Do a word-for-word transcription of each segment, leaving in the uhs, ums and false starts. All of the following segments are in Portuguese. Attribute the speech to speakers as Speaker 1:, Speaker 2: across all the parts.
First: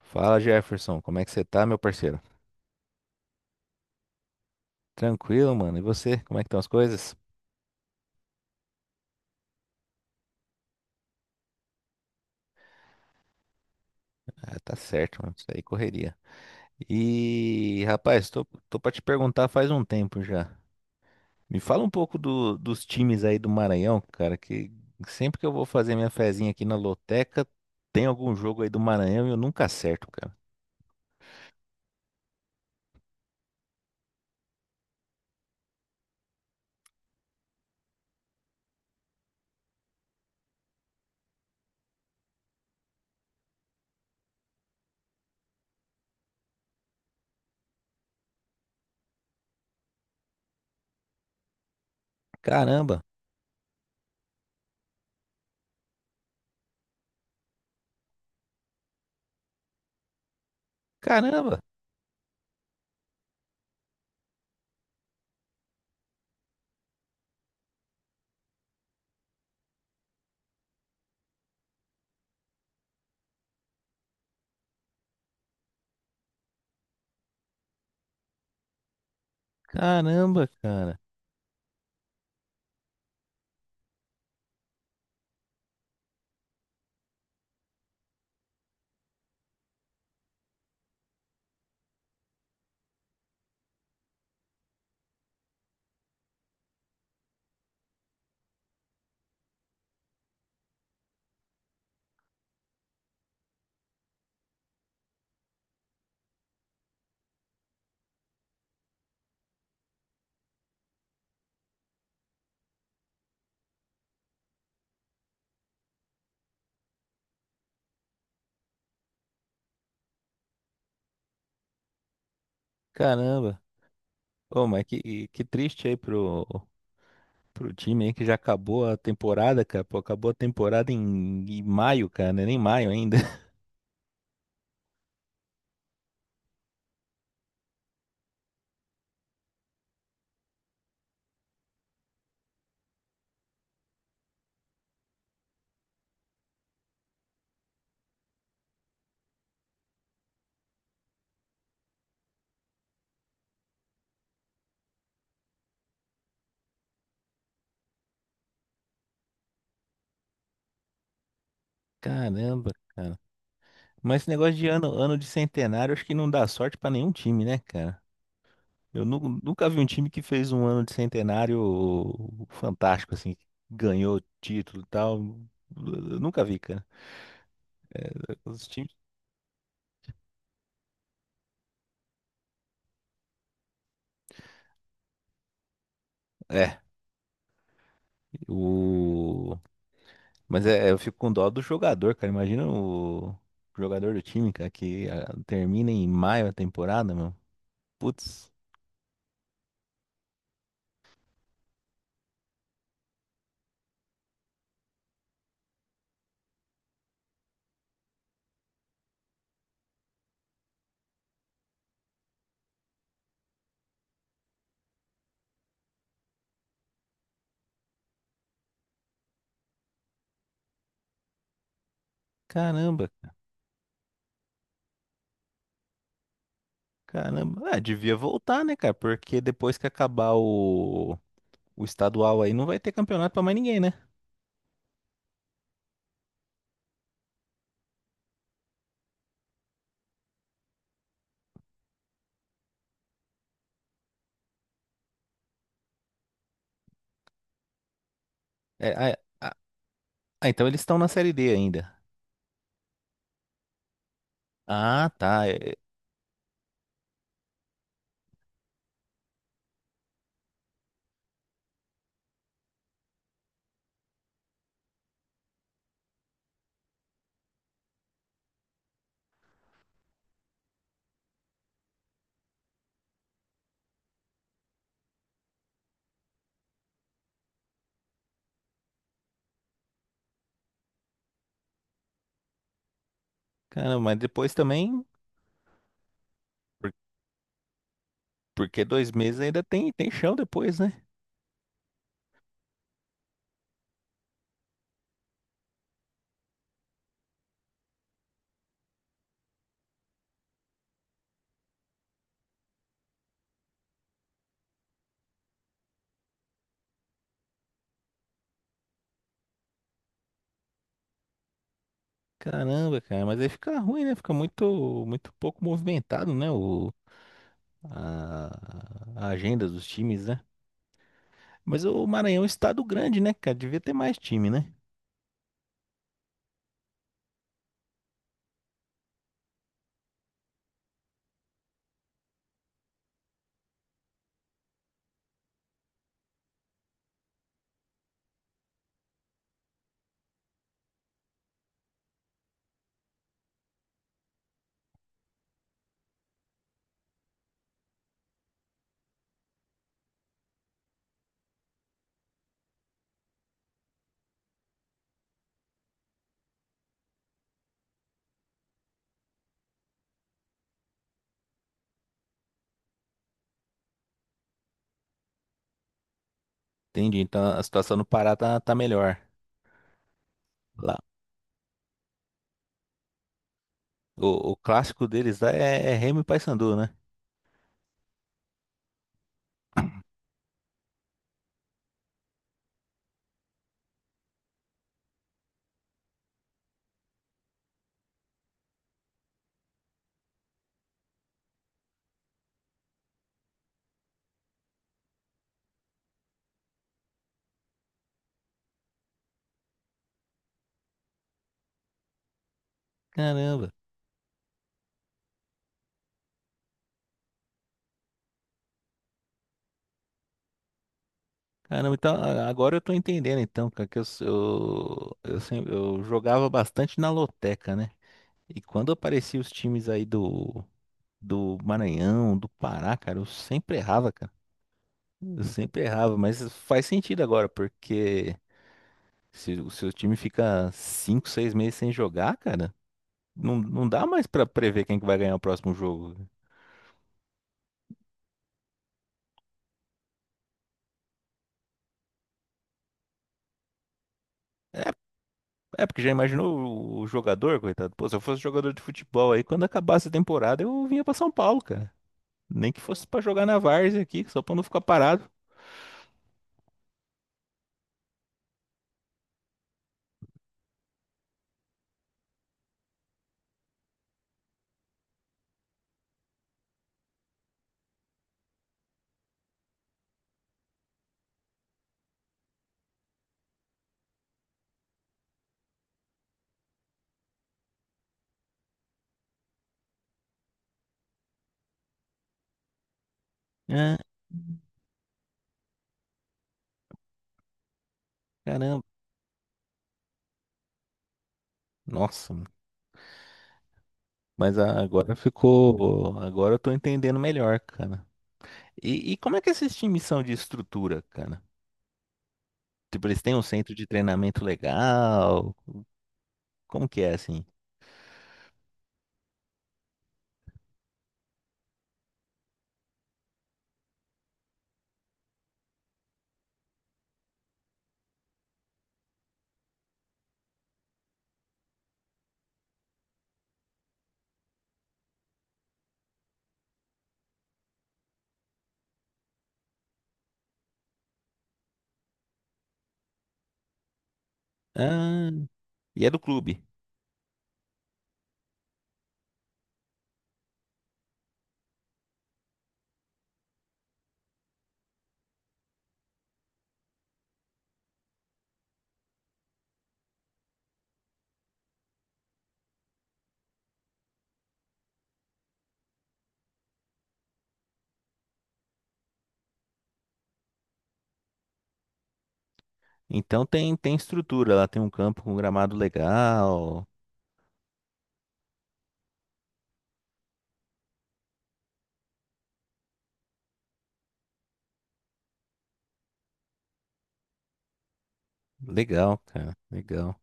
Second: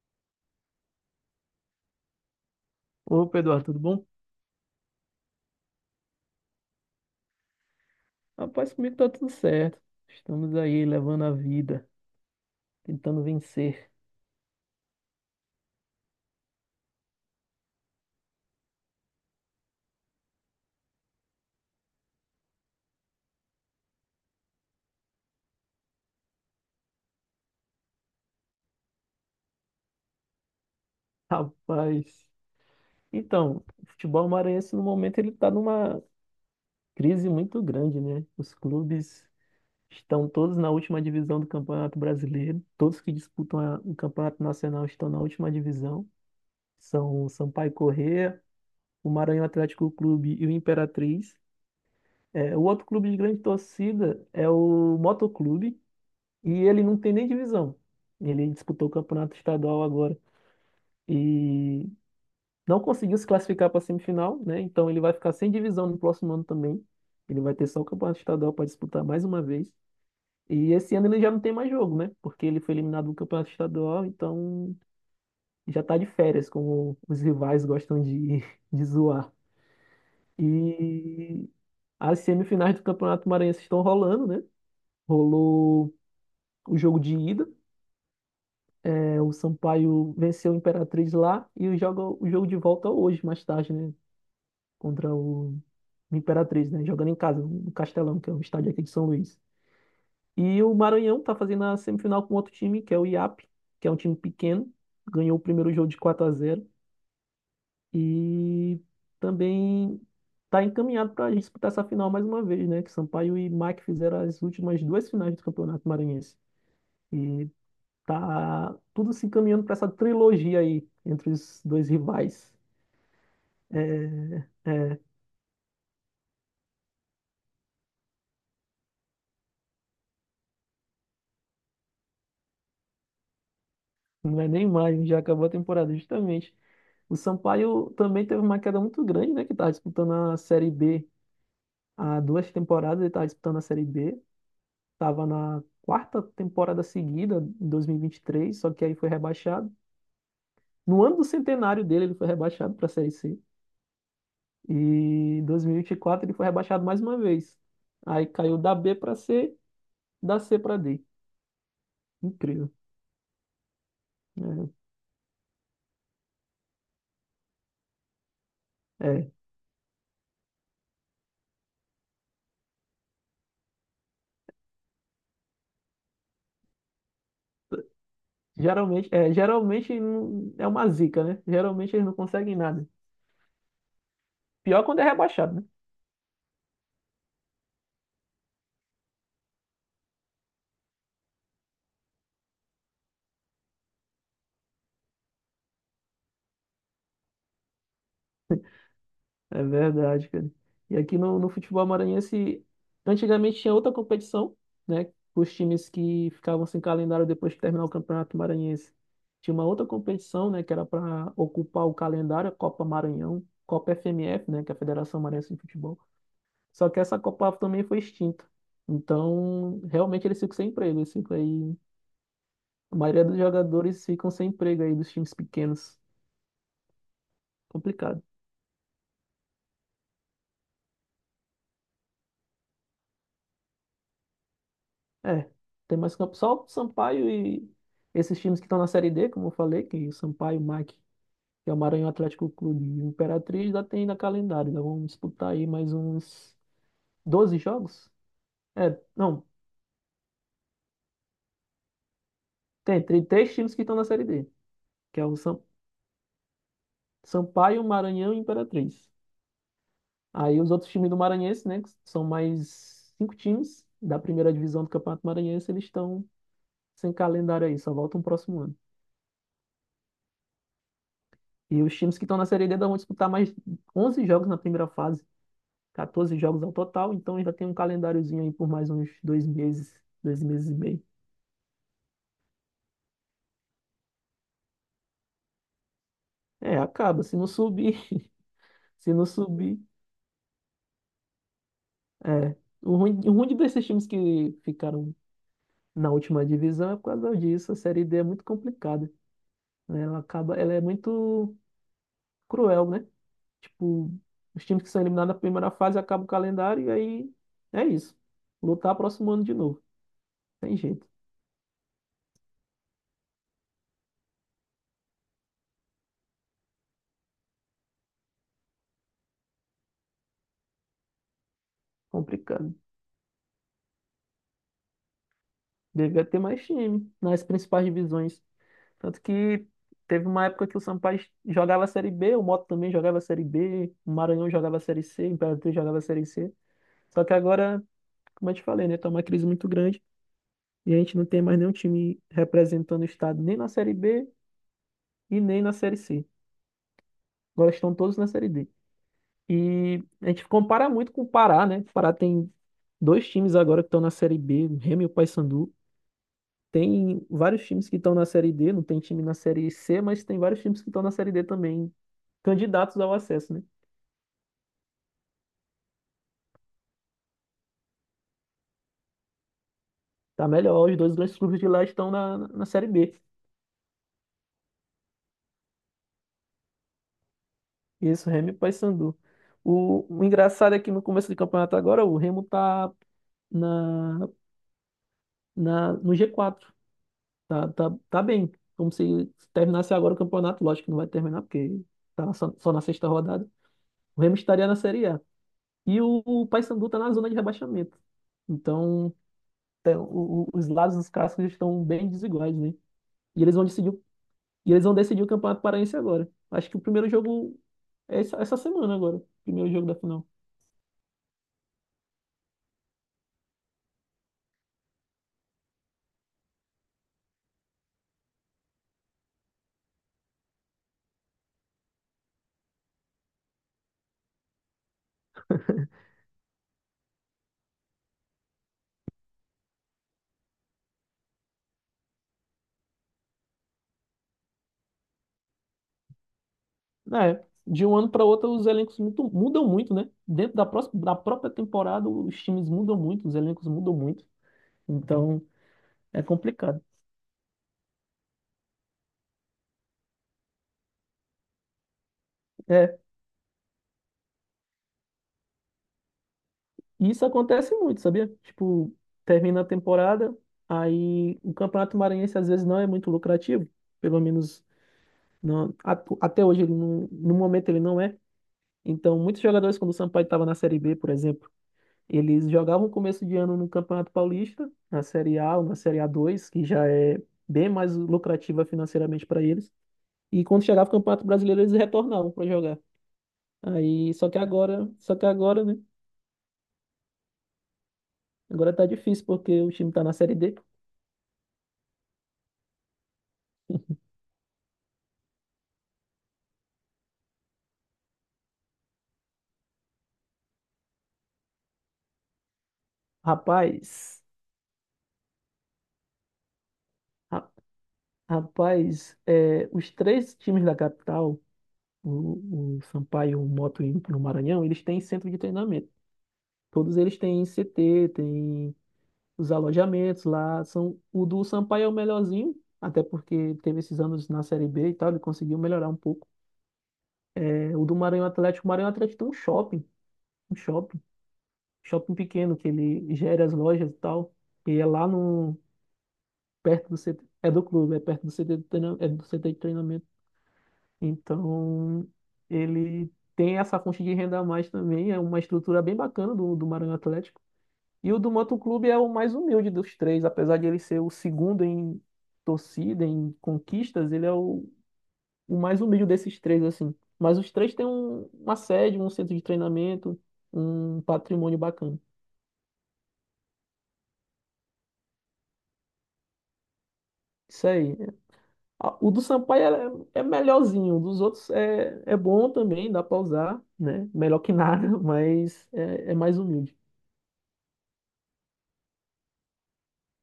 Speaker 1: Fala Jefferson, como é que você tá, meu parceiro?
Speaker 2: Opa, Eduardo, tudo bom?
Speaker 1: Tranquilo, mano. E você, como é que estão as coisas?
Speaker 2: Rapaz, comigo tá tudo certo. Estamos aí levando a vida, tentando vencer.
Speaker 1: Ah, tá certo, mano. Isso aí correria. E, rapaz, tô, tô pra te perguntar faz um tempo já. Me fala um pouco do- dos times aí do Maranhão, cara, que sempre que eu vou fazer minha fezinha aqui na loteca, tem algum jogo aí do Maranhão e eu nunca acerto, cara.
Speaker 2: Rapaz. Então, o futebol maranhense no momento ele tá numa crise muito grande, né? Os clubes estão todos na última divisão do Campeonato Brasileiro. Todos que disputam a- o Campeonato Nacional estão na última divisão. São o Sampaio Corrêa, o Maranhão Atlético Clube e o Imperatriz. É, o outro
Speaker 1: Caramba,
Speaker 2: clube de grande torcida é o Motoclube. E ele não tem nem divisão. Ele disputou o campeonato estadual agora
Speaker 1: caramba,
Speaker 2: e não conseguiu se classificar para a semifinal, né? Então ele vai ficar sem divisão no próximo ano também. Ele vai ter só o campeonato estadual para disputar mais uma vez. E esse ano ele já não tem mais jogo, né? Porque ele foi eliminado do campeonato estadual, então já tá de férias, como os rivais gostam de, de zoar.
Speaker 1: caramba, cara,
Speaker 2: E as semifinais do Campeonato Maranhense estão rolando, né? Rolou o jogo de ida. É, o Sampaio venceu o Imperatriz lá e joga o jogo de volta hoje, mais tarde, né? Contra o Imperatriz, né? Jogando em casa, no Castelão, que é um estádio aqui de São Luís. E o Maranhão tá fazendo a semifinal com outro time, que é o I A P, que é um time pequeno. Ganhou o primeiro jogo de quatro a zero e também tá encaminhado para disputar essa final mais uma vez, né? Que Sampaio e Mike fizeram as últimas duas finais do Campeonato Maranhense. E tá tudo se encaminhando para essa trilogia aí entre os dois rivais.
Speaker 1: caramba. Ô, mas
Speaker 2: É.
Speaker 1: que, que triste aí pro, Pro time aí que já acabou a temporada, cara. Pô, acabou a temporada em, em maio, cara, né? Nem maio ainda.
Speaker 2: Não é nem mais, já acabou a temporada, justamente. O Sampaio também teve uma queda muito grande, né? Que estava disputando a Série B há duas temporadas, ele estava disputando a Série B. Estava na quarta temporada seguida, em dois mil e vinte e três, só que aí foi rebaixado. No ano do centenário dele, ele foi rebaixado para a Série C. E em dois mil e vinte e quatro ele foi rebaixado mais uma vez. Aí caiu da B para C, da C para D.
Speaker 1: Caramba,
Speaker 2: Incrível,
Speaker 1: cara. Mas esse negócio de
Speaker 2: né?
Speaker 1: ano, ano de centenário, acho que não dá sorte pra nenhum time, né, cara? Eu
Speaker 2: É.
Speaker 1: nu- nunca vi um time que fez um ano de centenário fantástico, assim, que ganhou título e tal. Eu nunca vi, cara. Os times.
Speaker 2: Geralmente, é, geralmente não- é uma zica, né? Geralmente eles não conseguem nada. Pior quando é rebaixado, né?
Speaker 1: É, o. Mas é, é, eu fico com dó do jogador, cara. Imagina o jogador do time, cara, que ah, termina em maio a temporada, mano. Putz,
Speaker 2: É verdade, cara. E aqui no, no futebol maranhense, antigamente tinha outra competição, né? Os times que ficavam sem calendário depois que terminar o Campeonato Maranhense. Tinha uma outra competição, né? Que era para ocupar o calendário, a Copa Maranhão, Copa F M F, né? Que é a Federação Maranhense de Futebol. Só que essa Copa também foi extinta. Então, realmente eles ficam sem emprego. Eles ficam aí, a
Speaker 1: caramba,
Speaker 2: maioria dos jogadores ficam sem emprego aí dos times pequenos.
Speaker 1: caramba. Ah, devia
Speaker 2: Complicado.
Speaker 1: voltar, né, cara? Porque depois que acabar o, o estadual aí, não vai ter campeonato pra mais ninguém, né?
Speaker 2: É, tem mais campo. Só o Sampaio e esses times que estão na Série D, como eu falei, que o Sampaio, o mac, que é o Maranhão Atlético Clube e o Imperatriz, já tem na calendário. Ainda vamos disputar aí mais uns doze jogos?
Speaker 1: É,
Speaker 2: É,
Speaker 1: ah, é,
Speaker 2: não,
Speaker 1: ah, ah, então eles estão na Série D ainda.
Speaker 2: tem, tem três times que estão na Série D,
Speaker 1: Ah,
Speaker 2: que é o
Speaker 1: tá.
Speaker 2: Sam-
Speaker 1: É- é,
Speaker 2: Sampaio, Maranhão e Imperatriz. Aí os outros times do Maranhense, né, que são mais cinco times da primeira divisão do Campeonato Maranhense, eles estão sem calendário aí, só voltam o próximo ano. E os times que estão na Série D ainda vão disputar mais onze jogos na primeira fase. quatorze jogos ao total, então ainda tem um calendáriozinho aí por mais uns dois meses, dois meses e meio.
Speaker 1: caramba, mas depois também,
Speaker 2: É,
Speaker 1: por-
Speaker 2: acaba. Se não subir,
Speaker 1: porque dois
Speaker 2: se não
Speaker 1: meses ainda
Speaker 2: subir.
Speaker 1: tem, tem chão depois, né?
Speaker 2: É. O ruim, o ruim de desses times que ficaram na última divisão é por causa disso. A Série D é muito complicada, né? Ela acaba, ela é muito cruel, né? Tipo, os times que são eliminados na primeira fase acabam o calendário e aí é isso. Lutar próximo ano de novo. Tem jeito.
Speaker 1: Caramba, cara, mas aí fica ruim, né? Fica muito, muito pouco movimentado, né? O, a, a agenda dos times, né? Mas o Maranhão é um
Speaker 2: Complicado.
Speaker 1: estado grande, né, cara? Devia ter mais time, né?
Speaker 2: Devia ter mais time nas principais divisões. Tanto que teve uma época que o Sampaio jogava a Série B, o Moto também jogava a Série B, o Maranhão jogava a Série C, o Imperatriz jogava a Série C. Só que agora, como eu te falei, né, tá uma crise muito grande e a gente não tem mais nenhum time representando o estado nem na Série B e nem na Série C. Agora estão todos na Série D. E a gente compara muito com o Pará, né? O Pará tem dois times agora que estão na Série B, o Remo e o Paysandu. Tem vários times que estão na Série D, não tem time na Série C, mas tem vários times que estão na Série D também. Candidatos ao acesso, né?
Speaker 1: Entendi. Então a situação no Pará tá, tá melhor
Speaker 2: Tá melhor,
Speaker 1: lá.
Speaker 2: os dois grandes clubes de lá estão na, na Série B.
Speaker 1: O, o clássico deles lá é, é Remo e Paysandu, né?
Speaker 2: Isso, Remo e Paysandu. O, o engraçado é que no começo do campeonato agora, o Remo tá na, na, no G quatro. Tá, tá, tá bem. Como se terminasse agora o campeonato, lógico que não vai terminar, porque tá na- só, só na sexta rodada. O Remo estaria na Série A. E o, o Paysandu tá na zona de rebaixamento. Então, tem- o- o- os lados dos cascos estão bem desiguais, né? E eles vão
Speaker 1: Caramba.
Speaker 2: decidir E eles vão decidir o Campeonato Paraense agora. Acho que o primeiro jogo é essa, essa semana agora. Primeiro jogo da final.
Speaker 1: Caramba, então a- agora eu tô entendendo então, cara, que eu, s- eu, eu, sempre, eu jogava bastante na loteca, né? E quando apareciam os times aí do, do Maranhão, do Pará, cara, eu sempre errava, cara. Eu sempre errava, mas faz sentido agora, porque se o seu time fica cinco seis meses sem jogar, cara, não, não dá mais pra prever quem que vai ganhar o próximo jogo.
Speaker 2: É, de um ano para outro os elencos muito- mudam muito, né? Dentro da, próxima, da própria temporada os times mudam muito, os elencos mudam muito. Então
Speaker 1: É, porque já
Speaker 2: é complicado.
Speaker 1: imaginou o jogador, coitado? Pô, se eu fosse jogador de futebol aí, quando acabasse a temporada, eu vinha pra São Paulo, cara. Nem que
Speaker 2: É,
Speaker 1: fosse pra jogar na várzea aqui, só pra não ficar parado.
Speaker 2: e isso acontece muito, sabia? Tipo, termina a temporada, aí o Campeonato Maranhense às vezes não é muito lucrativo, pelo menos não, atu- até hoje ele não, no momento ele não é. Então muitos jogadores quando o Sampaio estava na Série B, por exemplo, eles jogavam começo de ano no Campeonato Paulista, na Série A ou na Série a dois, que já é bem mais lucrativa financeiramente para eles. E quando chegava o Campeonato Brasileiro, eles retornavam para jogar.
Speaker 1: Ah,
Speaker 2: Aí, só que agora, só que agora, né? Agora
Speaker 1: caramba.
Speaker 2: tá difícil porque o time tá na Série D.
Speaker 1: Nossa, mano. Mas a- agora ficou. Agora eu tô entendendo melhor, cara. E, e como é que esses times são de estrutura, cara? Tipo, eles têm um centro de
Speaker 2: Rapaz,
Speaker 1: treinamento legal? Como que é assim?
Speaker 2: ra- rapaz, é, os três times da capital, o, o Sampaio, o Moto e o Maranhão, eles têm centro de treinamento. Todos eles têm C T, têm os alojamentos lá são o do Sampaio é o melhorzinho, até porque teve esses anos na Série B e tal, ele conseguiu melhorar um pouco. É, o do Maranhão Atlético, o Maranhão Atlético tem um shopping, um shopping, shopping pequeno que ele gera as lojas e tal, e é lá
Speaker 1: Ah,
Speaker 2: no
Speaker 1: e é do clube.
Speaker 2: perto do C T, é do clube, é perto do C T de treinamento, é do C T de treinamento. Então, ele tem essa fonte de renda a mais também, é uma estrutura bem bacana do, do Maranhão Atlético. E o do Moto Clube é o mais humilde dos três, apesar de ele ser o segundo em torcida, em conquistas, ele é o, o mais humilde desses três, assim. Mas os três têm um- uma sede, um centro de treinamento, um patrimônio bacana.
Speaker 1: Então tem, tem estrutura lá, tem um campo com gramado legal.
Speaker 2: Isso aí. A- O do Sampaio é, é melhorzinho, o dos outros é, é bom também, dá pra usar, né? Melhor que nada, mas é, é mais humilde.
Speaker 1: Legal, cara, legal.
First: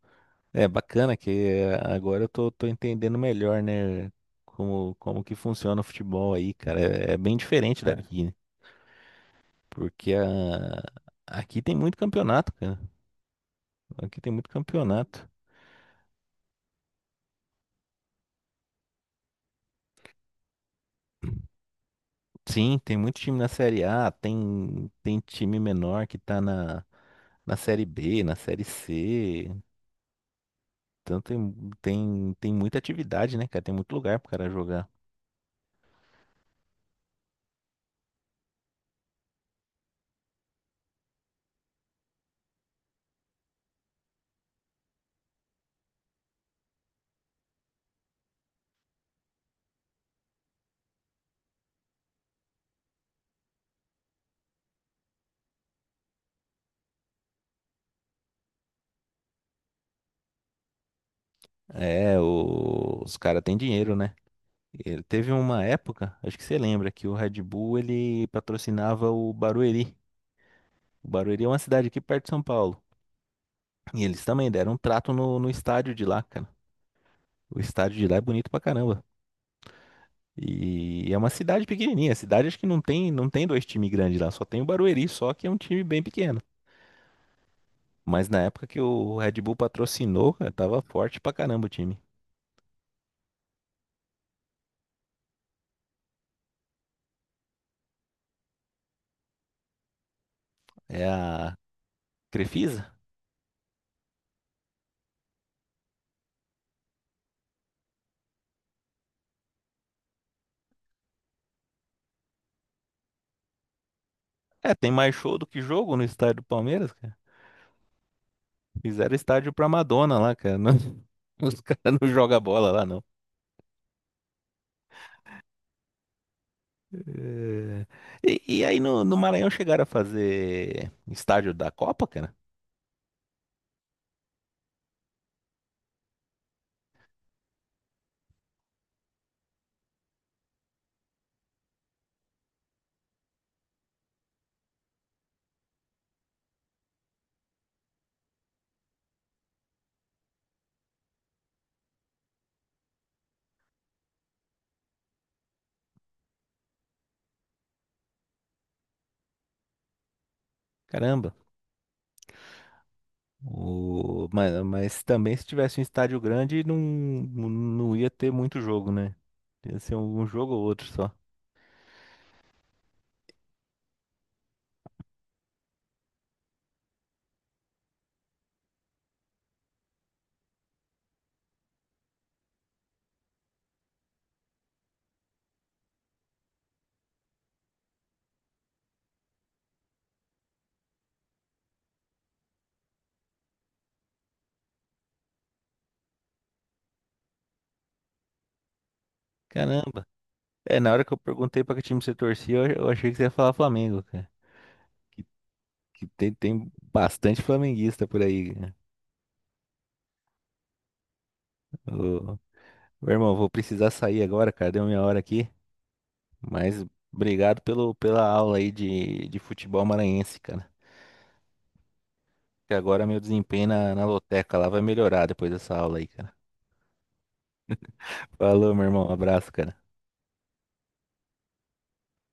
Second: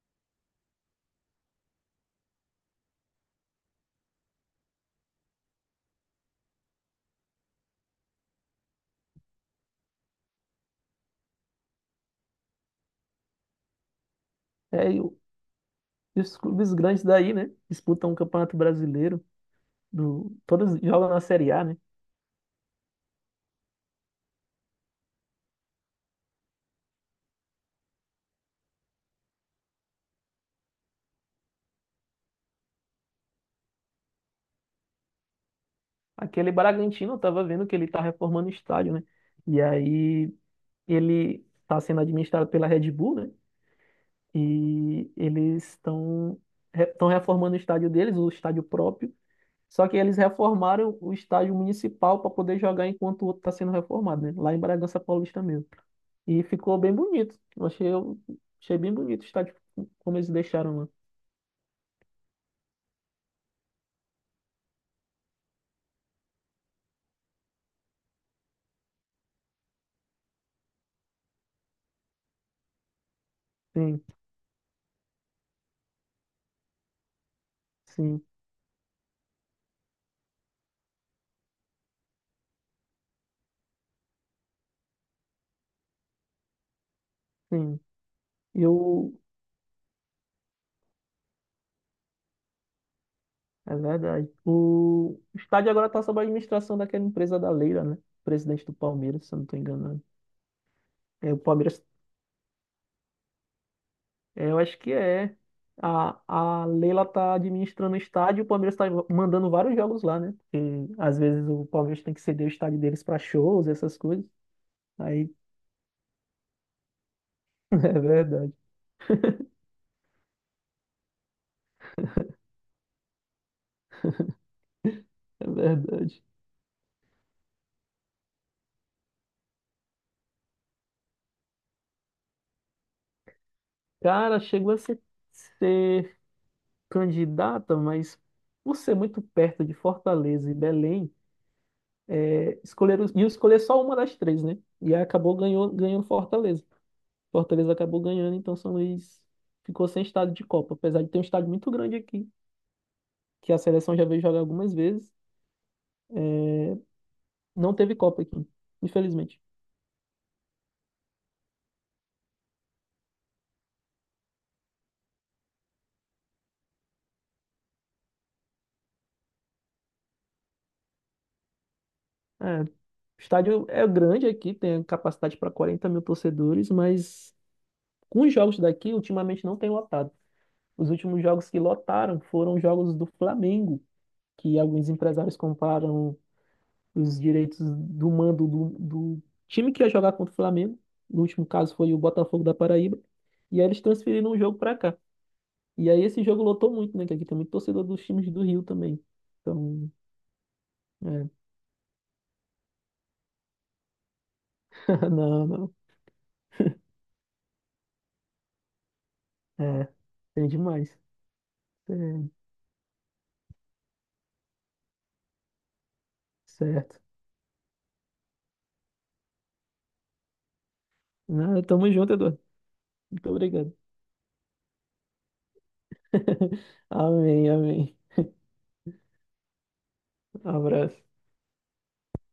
Speaker 1: É bacana que eh, agora eu tô, tô entendendo melhor, né? Como, como que funciona o futebol aí, cara. É, é bem diferente É. daqui, né? Porque a- aqui tem muito campeonato, cara. Aqui tem muito
Speaker 2: É, e o-
Speaker 1: campeonato.
Speaker 2: e os clubes grandes daí, né? Disputam o Campeonato Brasileiro, do, todos jogam na Série A, né?
Speaker 1: Sim, tem muito time na Série A, tem, tem time menor que tá na, na Série B, na Série C. Então tem, tem, tem muita atividade, né, cara? Tem muito lugar pro cara jogar.
Speaker 2: Aquele Bragantino, eu tava vendo que ele tá reformando o estádio, né? E aí ele tá sendo administrado pela Red Bull, né? E eles estão estão reformando o estádio deles, o estádio próprio. Só que eles reformaram o estádio municipal para poder jogar enquanto o outro está sendo reformado, né? Lá em Bragança Paulista mesmo. E ficou bem bonito. Eu achei, eu achei bem bonito o estádio como eles deixaram lá.
Speaker 1: É, o- os caras têm dinheiro, né? Ele teve uma época, acho que você lembra, que o Red Bull ele patrocinava o Barueri. O Barueri é uma cidade aqui perto de São Paulo.
Speaker 2: Sim,
Speaker 1: E eles também deram um trato no, no estádio de lá, cara. O estádio de lá é
Speaker 2: sim,
Speaker 1: bonito pra caramba. E é uma cidade pequenininha. A cidade acho que não tem, não tem dois times grandes lá, só tem o Barueri, só que é um time bem pequeno.
Speaker 2: sim.
Speaker 1: Mas na época que
Speaker 2: eu
Speaker 1: o Red Bull patrocinou, cara, tava forte pra caramba o time.
Speaker 2: É verdade. O estádio agora está sob a administração daquela empresa da Leila, né? Presidente do Palmeiras, se eu não estou enganado.
Speaker 1: É
Speaker 2: É, o
Speaker 1: a
Speaker 2: Palmeiras,
Speaker 1: Crefisa?
Speaker 2: é, eu acho que é. A, a Leila está administrando o estádio e o Palmeiras está mandando vários jogos lá, né? Porque às vezes o Palmeiras tem que ceder o estádio deles para shows, essas coisas.
Speaker 1: É, tem mais
Speaker 2: Aí,
Speaker 1: show do que jogo no estádio do Palmeiras, cara.
Speaker 2: é verdade,
Speaker 1: Fizeram estádio pra Madonna lá, cara. Não- os caras não jogam bola lá, não.
Speaker 2: é verdade.
Speaker 1: É. E, e aí no, no Maranhão chegaram a fazer estádio da Copa, cara?
Speaker 2: Cara, chegou a ser, ser candidata, mas por ser muito perto de Fortaleza e Belém. escolher, ia escolher só uma das três, né? E aí acabou ganhou, ganhando Fortaleza. Fortaleza acabou ganhando, então São Luís ficou sem estádio de Copa. Apesar de ter um estádio muito grande aqui, que a seleção já veio jogar algumas vezes, não teve Copa aqui, infelizmente.
Speaker 1: Caramba. O... Mano, mas também se tivesse um estádio grande, não, não ia ter muito jogo, né? Ia ser um jogo ou outro só.
Speaker 2: É, o estádio é grande aqui, tem capacidade para quarenta mil torcedores, mas com os jogos daqui, ultimamente não tem lotado. Os últimos jogos que lotaram foram os jogos do Flamengo, que alguns empresários compraram os direitos do mando do, do time que ia jogar contra o Flamengo. No último caso foi o Botafogo da Paraíba. E aí eles transferiram o jogo pra cá. E aí esse jogo lotou muito, né? Que aqui tem muito torcedor dos times do Rio também. Então,
Speaker 1: Caramba. É, na hora que eu
Speaker 2: é.
Speaker 1: perguntei pra que time você torcia, eu eu achei que você ia falar Flamengo, cara. Que,
Speaker 2: Não, não.
Speaker 1: que tem, tem bastante flamenguista por aí, cara.
Speaker 2: É, tem demais. É,
Speaker 1: Ô, meu irmão, vou precisar sair agora, cara. Deu minha hora aqui. Mas
Speaker 2: certo.
Speaker 1: obrigado pelo, pela aula aí de, de futebol maranhense, cara.
Speaker 2: Não, tamo junto, Eduardo.
Speaker 1: Que agora meu
Speaker 2: Muito
Speaker 1: desempenho
Speaker 2: obrigado.
Speaker 1: na, na loteca lá vai melhorar depois dessa aula aí, cara.
Speaker 2: Amém, amém.
Speaker 1: Falou, meu irmão. Abraço, cara.
Speaker 2: Abraço.